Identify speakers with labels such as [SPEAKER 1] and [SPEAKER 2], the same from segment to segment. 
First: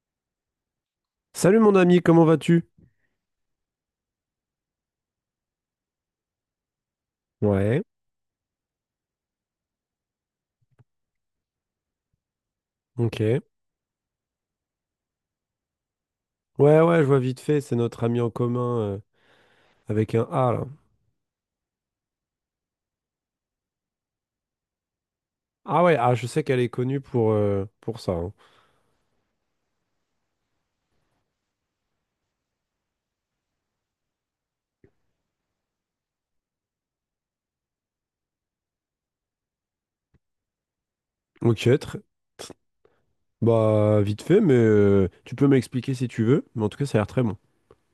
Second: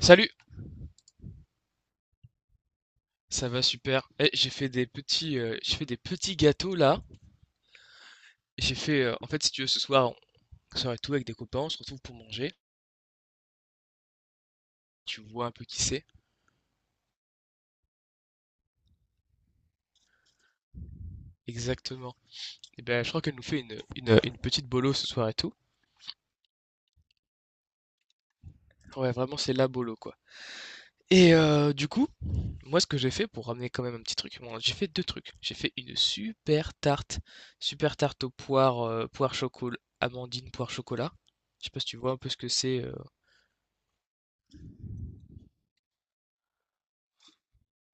[SPEAKER 1] Salut,
[SPEAKER 2] Salut mon ami, comment vas-tu?
[SPEAKER 1] ça va super. Eh, j'ai fait j'ai fait des petits gâteaux là.
[SPEAKER 2] Ouais,
[SPEAKER 1] J'ai fait, en fait, si tu veux, ce soir, on sort et tout avec des copains, on se retrouve pour manger.
[SPEAKER 2] ok.
[SPEAKER 1] Tu vois un peu qui c'est.
[SPEAKER 2] Ouais, ouais, je vois vite fait, c'est notre ami en commun, avec un A là.
[SPEAKER 1] Exactement. Et ben, je crois qu'elle nous fait une petite bolo ce soir et tout.
[SPEAKER 2] Ah ouais, ah, je sais qu'elle est connue pour ça, hein.
[SPEAKER 1] Ouais, vraiment, c'est la bolo quoi. Et du coup, moi, ce que j'ai fait pour ramener quand même un petit truc, bon, j'ai fait deux trucs. J'ai fait une super tarte aux poires, poire chocolat, amandine, poire chocolat. Je
[SPEAKER 2] Ok,
[SPEAKER 1] sais pas si
[SPEAKER 2] tr-
[SPEAKER 1] tu vois un peu ce que c'est.
[SPEAKER 2] Bah vite fait, mais tu peux m'expliquer si tu veux, mais en tout cas ça a l'air très bon.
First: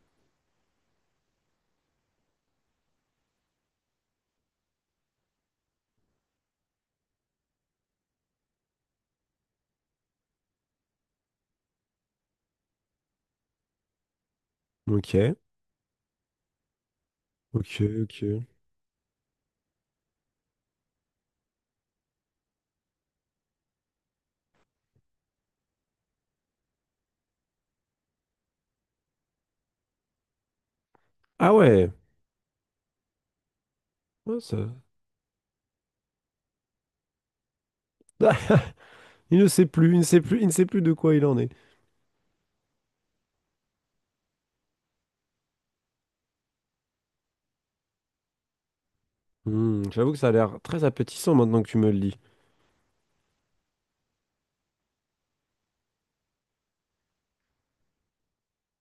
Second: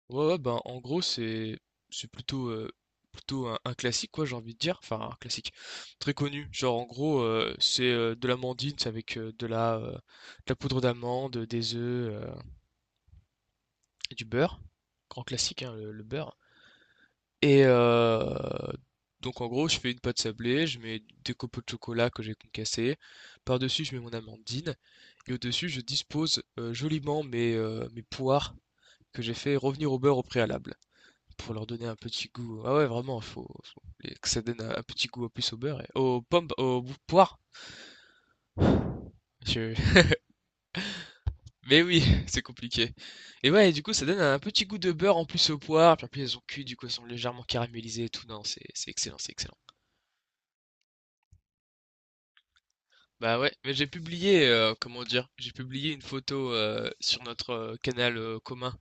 [SPEAKER 1] Ouais, ouais, ben, en gros, c'est plutôt plutôt un classique quoi, j'ai envie de dire, enfin un classique très connu. Genre en gros, c'est de l'amandine, c'est avec de la poudre d'amande, des œufs et du beurre. Grand
[SPEAKER 2] Ok,
[SPEAKER 1] classique hein, le beurre. Et
[SPEAKER 2] ok, ok.
[SPEAKER 1] donc en gros, je fais une pâte sablée, je mets des copeaux de chocolat que j'ai concassés. Par-dessus, je mets mon amandine et au-dessus, je dispose joliment mes poires que j'ai fait revenir au beurre au préalable.
[SPEAKER 2] Ah
[SPEAKER 1] Pour leur donner
[SPEAKER 2] ouais,
[SPEAKER 1] un petit goût. Ah ouais, vraiment, que
[SPEAKER 2] ouais,
[SPEAKER 1] ça
[SPEAKER 2] ça...
[SPEAKER 1] donne un petit goût en plus au beurre et aux pommes, aux poires.
[SPEAKER 2] Ah, il ne sait
[SPEAKER 1] Je-
[SPEAKER 2] plus, il ne sait plus, il ne sait plus de quoi il en est.
[SPEAKER 1] Mais oui, c'est compliqué. Et ouais, et du coup, ça donne un petit goût de beurre en plus aux poires. Puis en plus, elles ont cuit, du coup, elles sont légèrement caramélisées et tout. Non, c'est excellent, c'est excellent.
[SPEAKER 2] Hmm, j'avoue que ça a l'air très appétissant maintenant que tu me le dis.
[SPEAKER 1] Bah ouais, mais j'ai publié, comment dire, j'ai publié une photo sur notre canal commun.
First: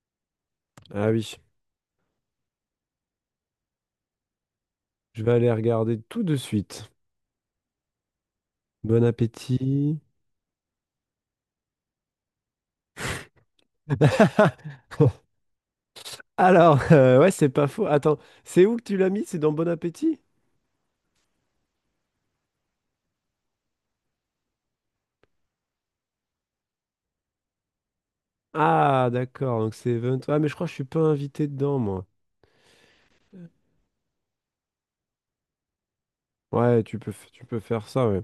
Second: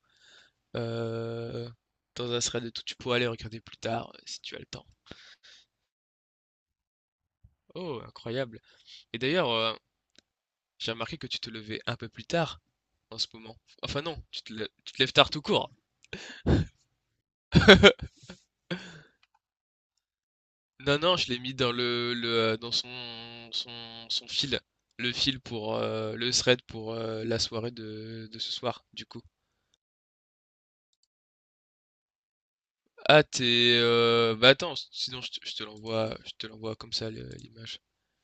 [SPEAKER 2] Ah oui,
[SPEAKER 1] Euh, Dans un thread de tout, tu pourras aller regarder plus tard si tu as le temps.
[SPEAKER 2] je vais aller regarder tout de suite.
[SPEAKER 1] Oh, incroyable.
[SPEAKER 2] Bon
[SPEAKER 1] Et d'ailleurs,
[SPEAKER 2] appétit.
[SPEAKER 1] j'ai remarqué que tu te levais un peu plus tard en ce moment. Enfin non, tu te lèves tard tout court.
[SPEAKER 2] Alors, ouais, c'est pas faux. Attends, c'est où que tu l'as mis? C'est dans Bon Appétit?
[SPEAKER 1] Non, non, je l'ai mis dans dans son fil. Le fil pour le thread pour la soirée de ce soir, du
[SPEAKER 2] Ah,
[SPEAKER 1] coup.
[SPEAKER 2] d'accord, donc c'est Event. Ouais, mais je crois que je suis pas invité dedans, moi.
[SPEAKER 1] Ah, t'es. Bah attends, sinon je te l'envoie, je te l'envoie
[SPEAKER 2] Ouais,
[SPEAKER 1] comme
[SPEAKER 2] tu
[SPEAKER 1] ça
[SPEAKER 2] peux, tu peux
[SPEAKER 1] l'image.
[SPEAKER 2] faire ça, ouais.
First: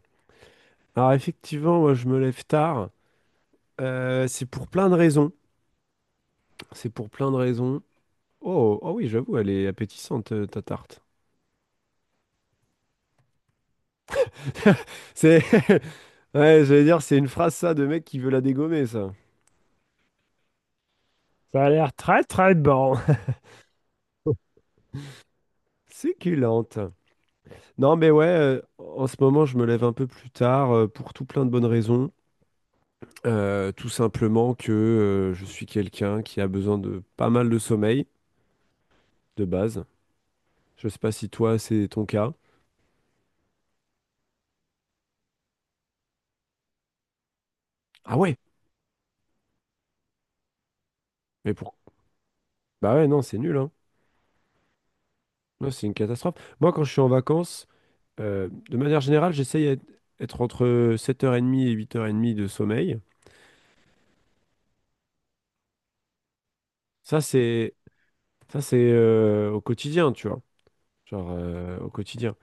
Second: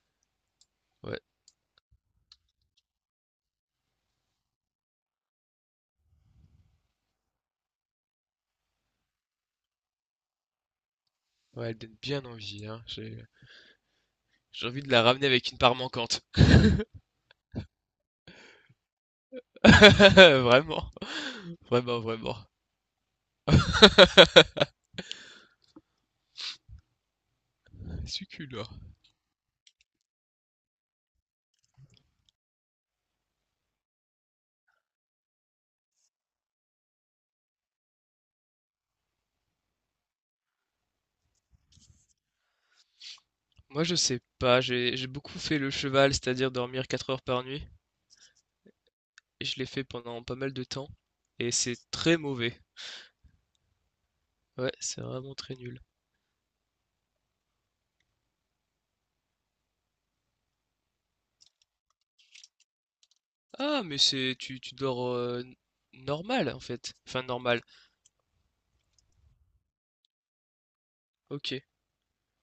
[SPEAKER 2] Alors,
[SPEAKER 1] Ouais,
[SPEAKER 2] effectivement, moi, je me lève tard. C'est pour plein de raisons. C'est pour plein de raisons. Oh, oh oui, j'avoue, elle est appétissante, ta tarte.
[SPEAKER 1] ouais, elle donne bien envie, hein. J'ai envie de la ramener
[SPEAKER 2] C'est...
[SPEAKER 1] avec une part manquante.
[SPEAKER 2] Ouais, j'allais dire, c'est une phrase, ça, de mec qui veut la dégommer, ça.
[SPEAKER 1] Vraiment,
[SPEAKER 2] Ça a l'air
[SPEAKER 1] vraiment,
[SPEAKER 2] très
[SPEAKER 1] vraiment.
[SPEAKER 2] très bon. Succulente. Non, mais ouais,
[SPEAKER 1] Succulent.
[SPEAKER 2] en ce moment, je me lève un peu plus tard pour tout plein de bonnes raisons. Tout simplement que je suis quelqu'un qui a besoin de pas mal de sommeil, de base. Je sais pas si toi, c'est ton cas.
[SPEAKER 1] Moi, je sais pas, j'ai beaucoup fait le cheval, c'est-à-dire dormir 4 heures par nuit,
[SPEAKER 2] Ah ouais?
[SPEAKER 1] et je l'ai fait pendant pas mal de temps, et
[SPEAKER 2] Mais pour...
[SPEAKER 1] c'est très mauvais.
[SPEAKER 2] Bah ouais, non, c'est nul, hein.
[SPEAKER 1] Ouais, c'est vraiment très
[SPEAKER 2] Non,
[SPEAKER 1] nul.
[SPEAKER 2] c'est une catastrophe. Moi, quand je suis en vacances, de manière générale, j'essaye d'être être entre 7h30 et 8h30 de sommeil.
[SPEAKER 1] Ah, mais tu dors normal en fait.
[SPEAKER 2] Ça,
[SPEAKER 1] Enfin normal.
[SPEAKER 2] c'est ça, c'est au quotidien, tu vois. Genre,
[SPEAKER 1] OK.
[SPEAKER 2] au quotidien.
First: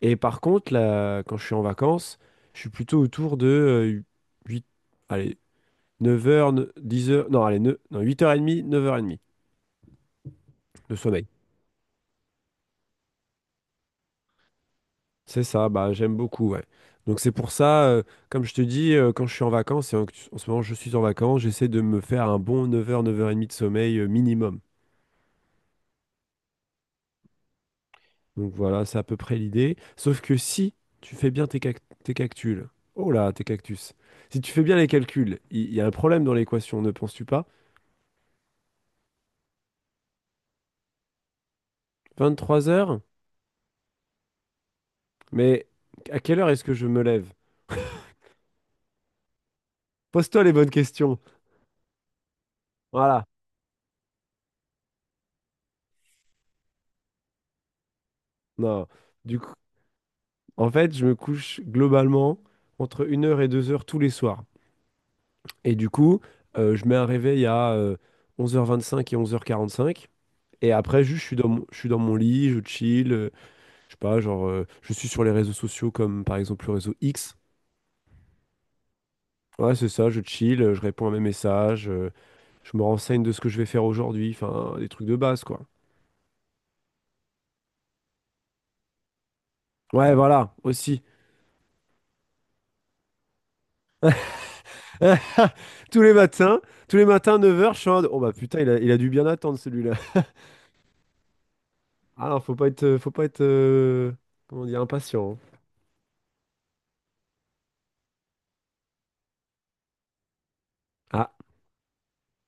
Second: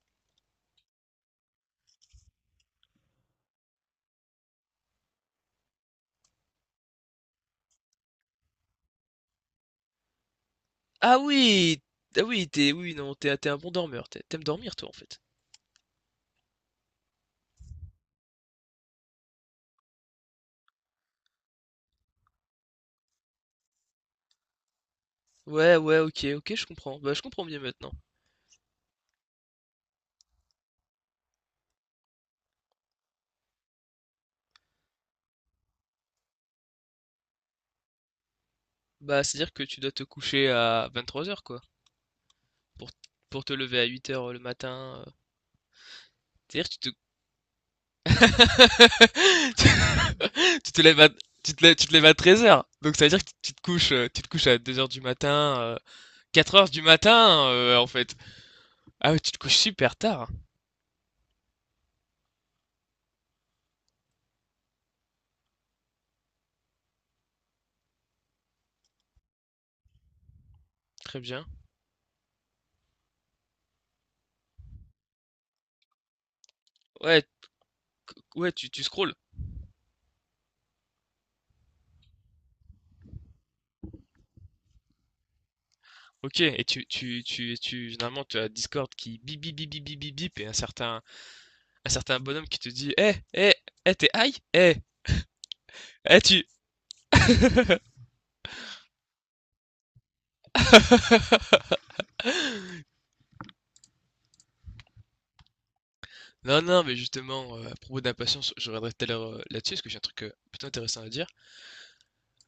[SPEAKER 2] Et par contre, là, quand je suis en vacances, je suis plutôt autour de 8, allez, neuf heures, dix heures. Non, allez, 9, non, 8h30, 9h30 de
[SPEAKER 1] Ah
[SPEAKER 2] sommeil.
[SPEAKER 1] oui, ah oui, t'es oui non, t'es un bon dormeur. T'aimes dormir toi en fait.
[SPEAKER 2] C'est ça, bah, j'aime beaucoup, ouais. Donc c'est pour ça, comme je te dis, quand je suis en vacances, en ce moment je suis en vacances, j'essaie de me faire un bon 9h, 9h30 de sommeil minimum.
[SPEAKER 1] Ouais, ouais, OK, OK, je comprends. Bah je comprends bien maintenant.
[SPEAKER 2] Donc voilà, c'est à peu près l'idée. Sauf que si tu fais bien tes, tes cactus, oh là, tes cactus, si tu fais bien les calculs, il y a un problème dans l'équation, ne penses-tu pas?
[SPEAKER 1] Bah, c'est-à-dire que tu dois te coucher à 23 heures quoi
[SPEAKER 2] Vingt-trois
[SPEAKER 1] pour
[SPEAKER 2] heures.
[SPEAKER 1] pour te lever à 8 heures le matin.
[SPEAKER 2] Mais à quelle heure est-ce
[SPEAKER 1] C'est-à-dire
[SPEAKER 2] que
[SPEAKER 1] que
[SPEAKER 2] je
[SPEAKER 1] tu te
[SPEAKER 2] me lève? Pose-toi les bonnes
[SPEAKER 1] Tu te lèves à,
[SPEAKER 2] questions.
[SPEAKER 1] tu te lèves à 13 heures. Donc ça veut dire
[SPEAKER 2] Voilà.
[SPEAKER 1] que tu te couches à 2 heures du matin, 4h du matin, en fait.
[SPEAKER 2] Non.
[SPEAKER 1] Ah ouais, tu te
[SPEAKER 2] Du coup,
[SPEAKER 1] couches super tard. Hein.
[SPEAKER 2] en fait, je me couche globalement entre 1 heure et 2 heures tous les soirs. Et du coup, je mets un réveil à 11h25 et 11h45. Et après,
[SPEAKER 1] Très
[SPEAKER 2] juste,
[SPEAKER 1] bien.
[SPEAKER 2] je suis dans mon lit, je chill. Je sais pas, genre, je suis sur les réseaux sociaux comme par exemple le réseau
[SPEAKER 1] Ouais,
[SPEAKER 2] X.
[SPEAKER 1] ouais, tu scrolles.
[SPEAKER 2] Ouais, c'est ça, je chill, je réponds à mes messages, je me renseigne de ce que je vais faire aujourd'hui. Enfin, des trucs de base, quoi.
[SPEAKER 1] Ok, et généralement, tu as Discord qui bip, bip, bip, bip, bip,
[SPEAKER 2] Ouais,
[SPEAKER 1] bip, bip, et
[SPEAKER 2] voilà,
[SPEAKER 1] un
[SPEAKER 2] aussi.
[SPEAKER 1] certain, un certain bonhomme qui te dit, eh, eh, eh, t'es high? Eh,
[SPEAKER 2] Tous les
[SPEAKER 1] eh, tu...
[SPEAKER 2] matins, tous les matins, 9h, je suis en mode, oh bah putain, il a dû bien attendre celui-là. Ah non, faut pas être, comment dire, impatient, hein.
[SPEAKER 1] Non, non, mais justement, à propos d'impatience, je reviendrai tout à l'heure là-dessus, parce que j'ai un truc plutôt intéressant à dire.
[SPEAKER 2] Ah,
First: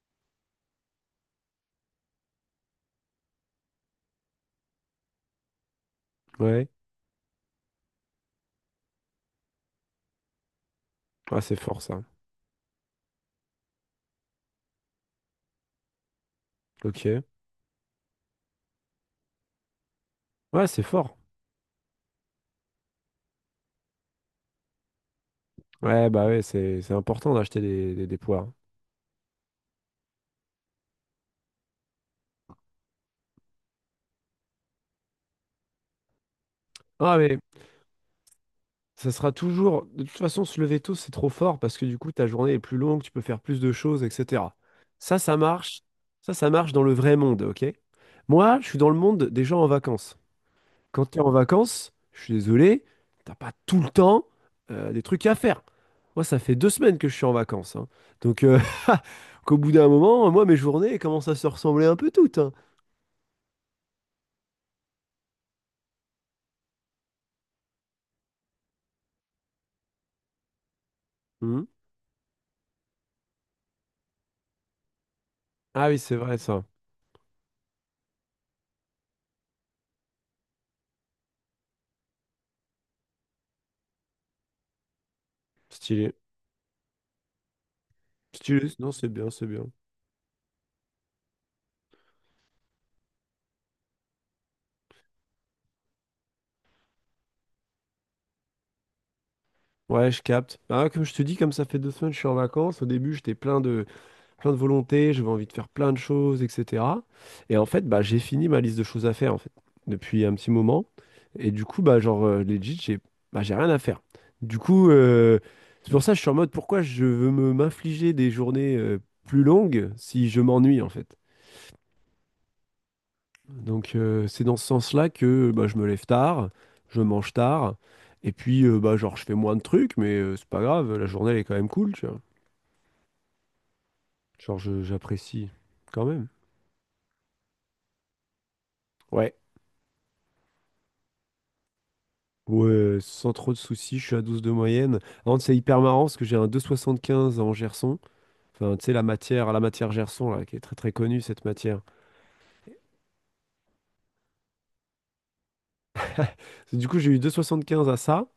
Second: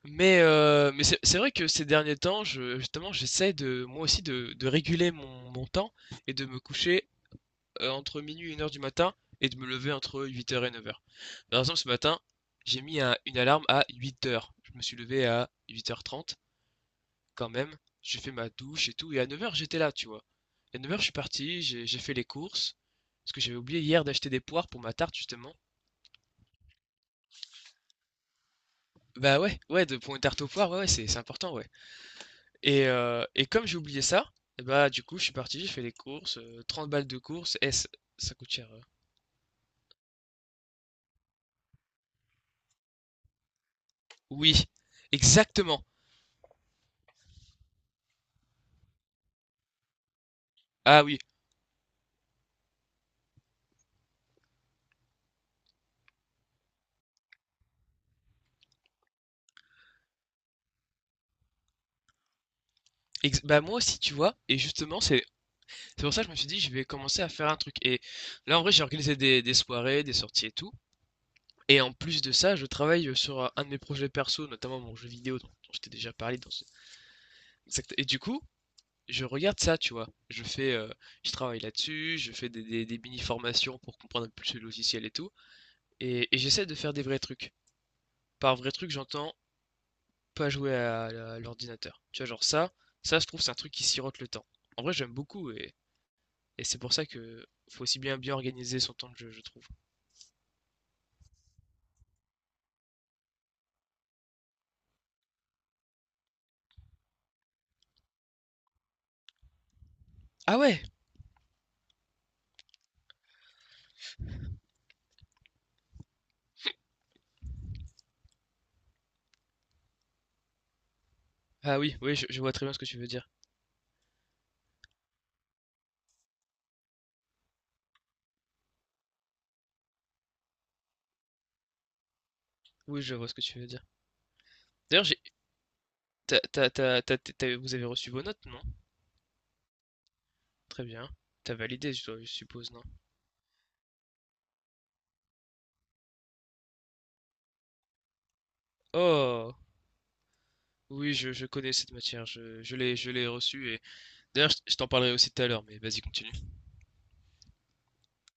[SPEAKER 1] Mais c'est vrai que ces derniers temps, justement, j'essaie de moi aussi de réguler mon temps et de me
[SPEAKER 2] ouais.
[SPEAKER 1] coucher entre minuit et 1 heure du matin et de me lever entre 8 heures et 9 heures.
[SPEAKER 2] Ah, c'est
[SPEAKER 1] Par exemple,
[SPEAKER 2] fort
[SPEAKER 1] ce
[SPEAKER 2] ça.
[SPEAKER 1] matin, j'ai mis une alarme à 8 heures. Je me suis levé à 8h30,
[SPEAKER 2] Ok.
[SPEAKER 1] quand même. J'ai fait ma douche et tout. Et à 9 heures, j'étais là, tu vois.
[SPEAKER 2] Ouais,
[SPEAKER 1] Et à
[SPEAKER 2] c'est
[SPEAKER 1] 9 heures, je suis
[SPEAKER 2] fort.
[SPEAKER 1] parti, j'ai fait les courses. Parce que j'avais oublié hier d'acheter des poires pour ma tarte, justement.
[SPEAKER 2] Ouais, bah ouais, c'est important d'acheter des poires.
[SPEAKER 1] Bah ouais, ouais, pour une tarte aux poires, ouais, ouais, c'est important, ouais. Et comme j'ai oublié ça, et bah, du coup, je suis parti, j'ai fait les courses, 30 balles
[SPEAKER 2] Ah,
[SPEAKER 1] de
[SPEAKER 2] mais
[SPEAKER 1] courses. Eh, ç ça coûte cher,
[SPEAKER 2] ça sera toujours, de toute façon, se lever tôt, c'est trop fort parce que du coup, ta journée est plus longue, tu peux faire plus de choses, etc.
[SPEAKER 1] oui,
[SPEAKER 2] Ça marche.
[SPEAKER 1] exactement.
[SPEAKER 2] Ça marche dans le vrai monde, ok? Moi, je suis dans le monde des gens en vacances.
[SPEAKER 1] Ah
[SPEAKER 2] Quand
[SPEAKER 1] oui,
[SPEAKER 2] tu es en vacances, je suis désolé, t'as pas tout le temps des trucs à faire. Moi, ça fait 2 semaines que je suis en vacances, hein. Donc, qu'au bout d'un moment, moi, mes journées elles commencent à se ressembler un peu toutes, hein.
[SPEAKER 1] ex bah, moi aussi, tu vois? Et justement, c'est pour ça que je me suis dit: «Je vais commencer à faire un truc» et là, en vrai, j'ai organisé des soirées, des sorties et tout
[SPEAKER 2] Mhm.
[SPEAKER 1] et en plus de ça, je travaille, sur, un de mes projets perso, notamment mon jeu vidéo dont je
[SPEAKER 2] Ah
[SPEAKER 1] t'ai
[SPEAKER 2] oui,
[SPEAKER 1] déjà
[SPEAKER 2] c'est vrai,
[SPEAKER 1] parlé dans
[SPEAKER 2] ça.
[SPEAKER 1] ce exact et du coup, je regarde ça, tu vois? Je travaille là-dessus, je fais des mini formations pour comprendre un peu plus le logiciel et tout.
[SPEAKER 2] Stylé.
[SPEAKER 1] Et j'essaie de faire des vrais trucs. Par
[SPEAKER 2] Stylé,
[SPEAKER 1] vrai truc,
[SPEAKER 2] non, c'est bien,
[SPEAKER 1] j'entends
[SPEAKER 2] c'est bien.
[SPEAKER 1] pas jouer à l'ordinateur. Tu vois, genre je trouve, c'est un truc qui sirote le temps. En vrai, j'aime beaucoup et c'est pour ça que faut aussi bien bien organiser son temps de jeu, je trouve.
[SPEAKER 2] Ouais, je capte. Ah, comme je te dis, comme ça fait deux semaines que je suis en vacances. Au début, plein de volonté, j'avais envie de faire plein de choses, etc. Et en fait, bah, j'ai fini ma liste de choses à faire, en fait, depuis un petit
[SPEAKER 1] Ah ouais!
[SPEAKER 2] moment. Et du coup, bah, genre, legit, j'ai bah, j'ai rien à faire. Du coup, c'est pour ça que je suis en mode, pourquoi je veux me m'infliger des journées plus longues si je m'ennuie, en fait?
[SPEAKER 1] Ah oui, oui, je vois très bien ce que tu veux dire.
[SPEAKER 2] Donc c'est dans ce sens-là que bah, je me lève tard, je mange tard, et puis bah, genre je fais moins de trucs, mais c'est pas grave, la journée elle est quand même cool, tu vois.
[SPEAKER 1] Oui, je vois ce que tu veux dire. D'ailleurs, j'ai,
[SPEAKER 2] J'apprécie quand même.
[SPEAKER 1] t'as- t'as- t'as- t'as- t'as- vous avez reçu vos notes, non?
[SPEAKER 2] Ouais.
[SPEAKER 1] Très bien. T'as validé, je suppose, non?
[SPEAKER 2] Ouais, sans trop de soucis, je suis à 12 de moyenne. Par contre, c'est hyper marrant parce que j'ai un 2,75 en Gerson. Enfin, tu sais,
[SPEAKER 1] Oh!
[SPEAKER 2] la matière Gerson, là, qui est très très
[SPEAKER 1] Oui,
[SPEAKER 2] connue,
[SPEAKER 1] je,
[SPEAKER 2] cette
[SPEAKER 1] je connais
[SPEAKER 2] matière.
[SPEAKER 1] cette matière, je l'ai reçue et d'ailleurs, je t'en parlerai aussi tout à l'heure, mais vas-y, continue.
[SPEAKER 2] Du coup, j'ai eu 2,75 à ça,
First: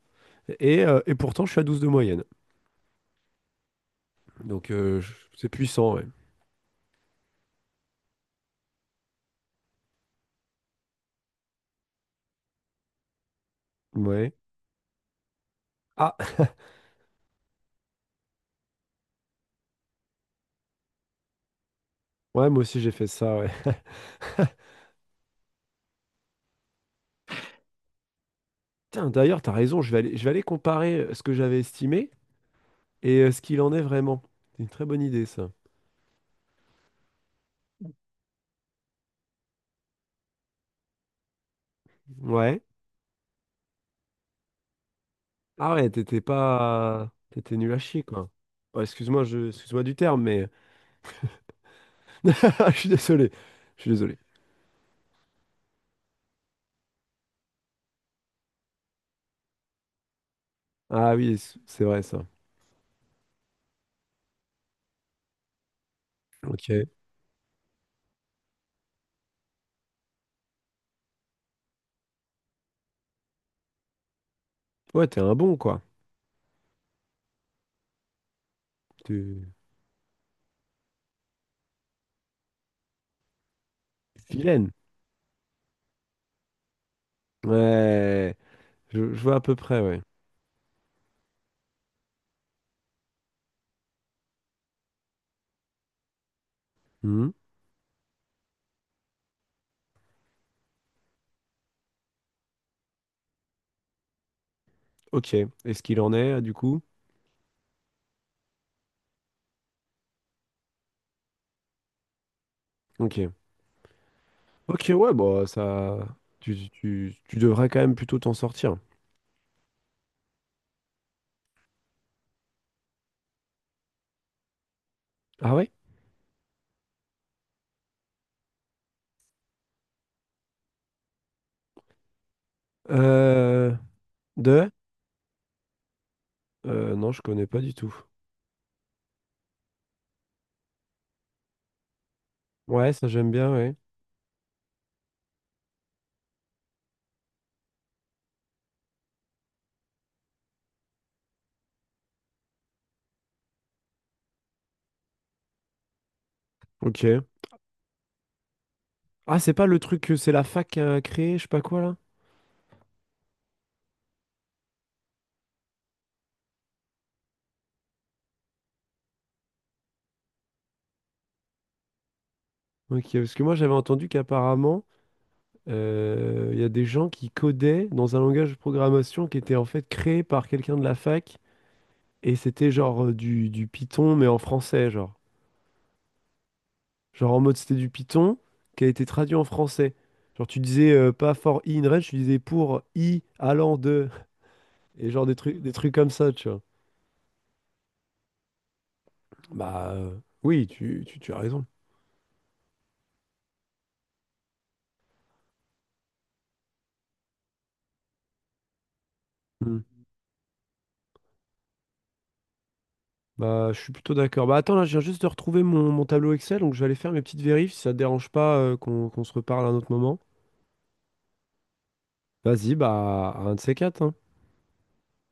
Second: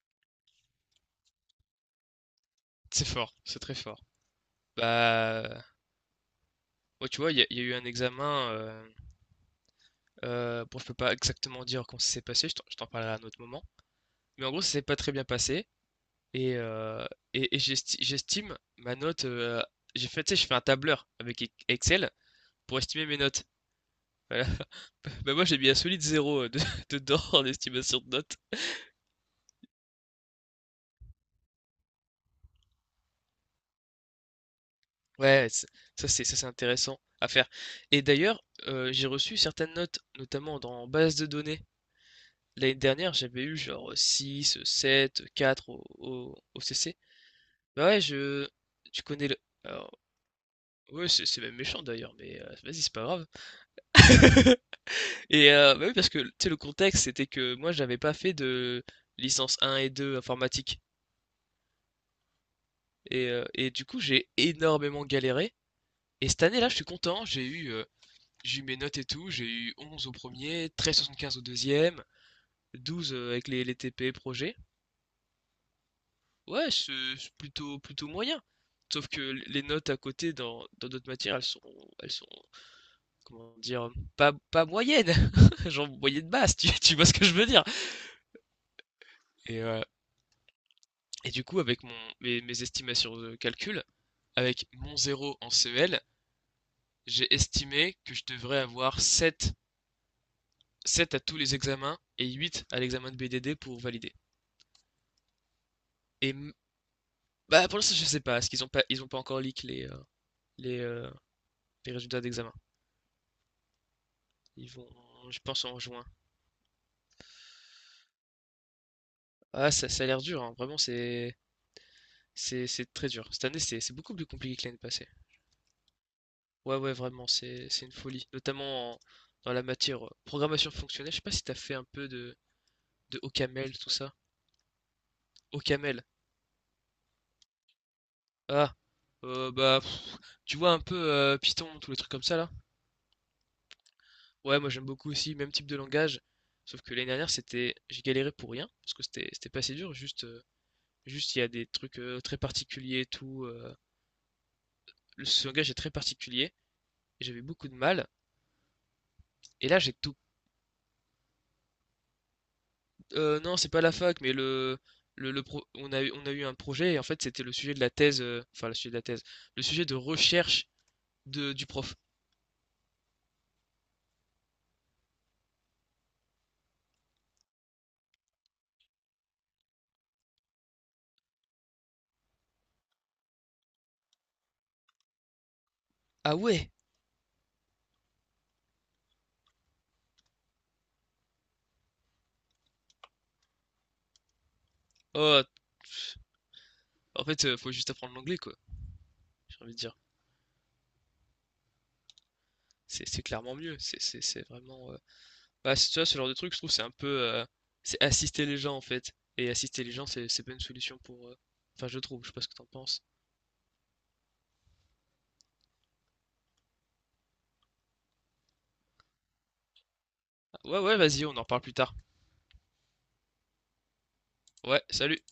[SPEAKER 2] et pourtant, je suis à 12 de moyenne.
[SPEAKER 1] C'est fort, c'est très fort.
[SPEAKER 2] Donc, c'est
[SPEAKER 1] Bah,
[SPEAKER 2] puissant, ouais.
[SPEAKER 1] ouais, tu vois, il y a eu un examen. Bon, je peux pas exactement dire comment ça s'est passé, je t'en parlerai à un autre moment.
[SPEAKER 2] Ouais.
[SPEAKER 1] Mais en gros, ça s'est pas très bien passé.
[SPEAKER 2] Ah,
[SPEAKER 1] Et, euh, J'estime ma note. J'ai fait, tu sais, je fais un tableur avec Excel
[SPEAKER 2] ouais, moi
[SPEAKER 1] pour
[SPEAKER 2] aussi, j'ai
[SPEAKER 1] estimer
[SPEAKER 2] fait
[SPEAKER 1] mes
[SPEAKER 2] ça,
[SPEAKER 1] notes.
[SPEAKER 2] ouais.
[SPEAKER 1] Voilà. Bah, moi, j'ai mis un solide zéro dedans en estimation de notes.
[SPEAKER 2] Tiens, d'ailleurs, t'as raison, je vais aller comparer ce que j'avais estimé et ce qu'il en est vraiment. C'est une très bonne idée,
[SPEAKER 1] Ouais,
[SPEAKER 2] ça.
[SPEAKER 1] ça, c'est intéressant à faire. Et d'ailleurs, j'ai reçu certaines notes, notamment dans base de données.
[SPEAKER 2] Ouais.
[SPEAKER 1] L'année dernière, j'avais eu genre 6 7 4
[SPEAKER 2] Ah
[SPEAKER 1] au,
[SPEAKER 2] ouais, t'étais
[SPEAKER 1] au, au CC.
[SPEAKER 2] pas... T'étais nul à
[SPEAKER 1] Bah ouais,
[SPEAKER 2] chier, quoi.
[SPEAKER 1] je
[SPEAKER 2] Oh,
[SPEAKER 1] tu
[SPEAKER 2] excuse-moi,
[SPEAKER 1] connais le
[SPEAKER 2] je... excuse-moi du
[SPEAKER 1] alors,
[SPEAKER 2] terme, mais...
[SPEAKER 1] ouais, c'est même méchant d'ailleurs, mais
[SPEAKER 2] Je
[SPEAKER 1] vas-y,
[SPEAKER 2] suis
[SPEAKER 1] c'est pas grave.
[SPEAKER 2] désolé. Je suis désolé.
[SPEAKER 1] Et bah oui, parce que tu sais, le contexte, c'était que moi, j'avais pas fait de licence un et 2 informatique
[SPEAKER 2] Ah oui, c- c'est vrai, ça.
[SPEAKER 1] et du coup, j'ai énormément galéré et cette année-là, je suis
[SPEAKER 2] Ok.
[SPEAKER 1] content, j'ai eu mes notes et tout, j'ai eu 11 au 1er, 13,75 au 2e, 12, avec les TP projets.
[SPEAKER 2] Ouais, t'es un bon, quoi.
[SPEAKER 1] Ouais, c'est plutôt plutôt moyen. Sauf que
[SPEAKER 2] Tu...
[SPEAKER 1] les notes à côté dans d'autres matières, elles sont comment dire, pas
[SPEAKER 2] Vilaine.
[SPEAKER 1] moyenne, genre moyenne basse, tu vois ce que je veux dire.
[SPEAKER 2] Ouais. Je vois à peu
[SPEAKER 1] Et,
[SPEAKER 2] près,
[SPEAKER 1] euh,
[SPEAKER 2] ouais.
[SPEAKER 1] et du coup, avec mes estimations de calcul, avec mon zéro en CEL,
[SPEAKER 2] Mhm.
[SPEAKER 1] j'ai estimé que je devrais avoir sept à tous les examens et 8 à l'examen de BDD pour valider.
[SPEAKER 2] Ok. Et ce qu'il en est,
[SPEAKER 1] Et
[SPEAKER 2] du coup?
[SPEAKER 1] bah, pour l'instant, je sais pas, parce qu'ils ont pas encore leak les, euh, les résultats d'examen.
[SPEAKER 2] Ok.
[SPEAKER 1] Ils vont,
[SPEAKER 2] Ok, ouais,
[SPEAKER 1] je
[SPEAKER 2] bon,
[SPEAKER 1] pense, en
[SPEAKER 2] ça...
[SPEAKER 1] juin.
[SPEAKER 2] Tu devrais quand même plutôt t'en sortir.
[SPEAKER 1] Ah, ça a l'air dur, hein. Vraiment, c'est très dur. Cette année, c'est beaucoup plus compliqué que l'année passée.
[SPEAKER 2] Ah ouais?
[SPEAKER 1] Ouais, ouais, vraiment, c'est une folie, notamment dans la matière programmation fonctionnelle. Je sais pas si t'as fait un peu de
[SPEAKER 2] Euh,
[SPEAKER 1] OCaml, tout ça.
[SPEAKER 2] de?
[SPEAKER 1] OCaml.
[SPEAKER 2] Non, je connais pas du tout.
[SPEAKER 1] Ah, bah, pff, tu vois un peu Python, tous les trucs comme ça là.
[SPEAKER 2] Ouais, ça j'aime bien, ouais.
[SPEAKER 1] Ouais, moi j'aime beaucoup aussi, même type de langage. Sauf que l'année dernière, j'ai galéré pour rien, parce que c'était pas assez dur. Juste il y a des trucs très particuliers et tout. Ce langage est très particulier et
[SPEAKER 2] Ok.
[SPEAKER 1] j'avais beaucoup de mal.
[SPEAKER 2] Ah, c'est pas
[SPEAKER 1] Et
[SPEAKER 2] le
[SPEAKER 1] là, j'ai
[SPEAKER 2] truc
[SPEAKER 1] tout.
[SPEAKER 2] que c'est la fac qui a créé, je sais pas quoi là?
[SPEAKER 1] Non, c'est pas la fac, mais on a eu un projet et en fait c'était le sujet de la thèse, enfin le sujet de la thèse, le sujet de recherche du prof.
[SPEAKER 2] Ok, parce que moi j'avais entendu qu'apparemment, il y a des gens qui codaient dans un langage de programmation qui était en fait créé par quelqu'un de la fac, et c'était genre du Python, mais en français, genre.
[SPEAKER 1] Ah ouais?
[SPEAKER 2] Genre en mode c'était du Python qui a été traduit en français. Genre tu disais pas for i in range, tu disais pour i allant de, et genre
[SPEAKER 1] Oh,
[SPEAKER 2] des trucs comme
[SPEAKER 1] pff,
[SPEAKER 2] ça, tu vois.
[SPEAKER 1] en fait, faut juste apprendre l'anglais quoi. J'ai envie de
[SPEAKER 2] Bah
[SPEAKER 1] dire,
[SPEAKER 2] oui, tu as raison.
[SPEAKER 1] c'est clairement mieux. C'est vraiment, bah tu vois, ce genre de truc, je trouve, c'est un peu, c'est assister les gens en fait. Et
[SPEAKER 2] Hmm.
[SPEAKER 1] assister les gens, c'est pas une solution pour, enfin je trouve. Je sais pas ce que t'en penses.
[SPEAKER 2] Bah je suis plutôt d'accord. Bah attends, là, je viens juste de retrouver mon tableau Excel, donc je vais aller faire mes petites vérifs si ça te dérange pas qu'on se reparle à un autre moment.
[SPEAKER 1] Ah, ouais, ouais, vas-y, on en parle plus tard.
[SPEAKER 2] Vas-y, bah à un de ces quatre, hein.
[SPEAKER 1] Ouais, salut.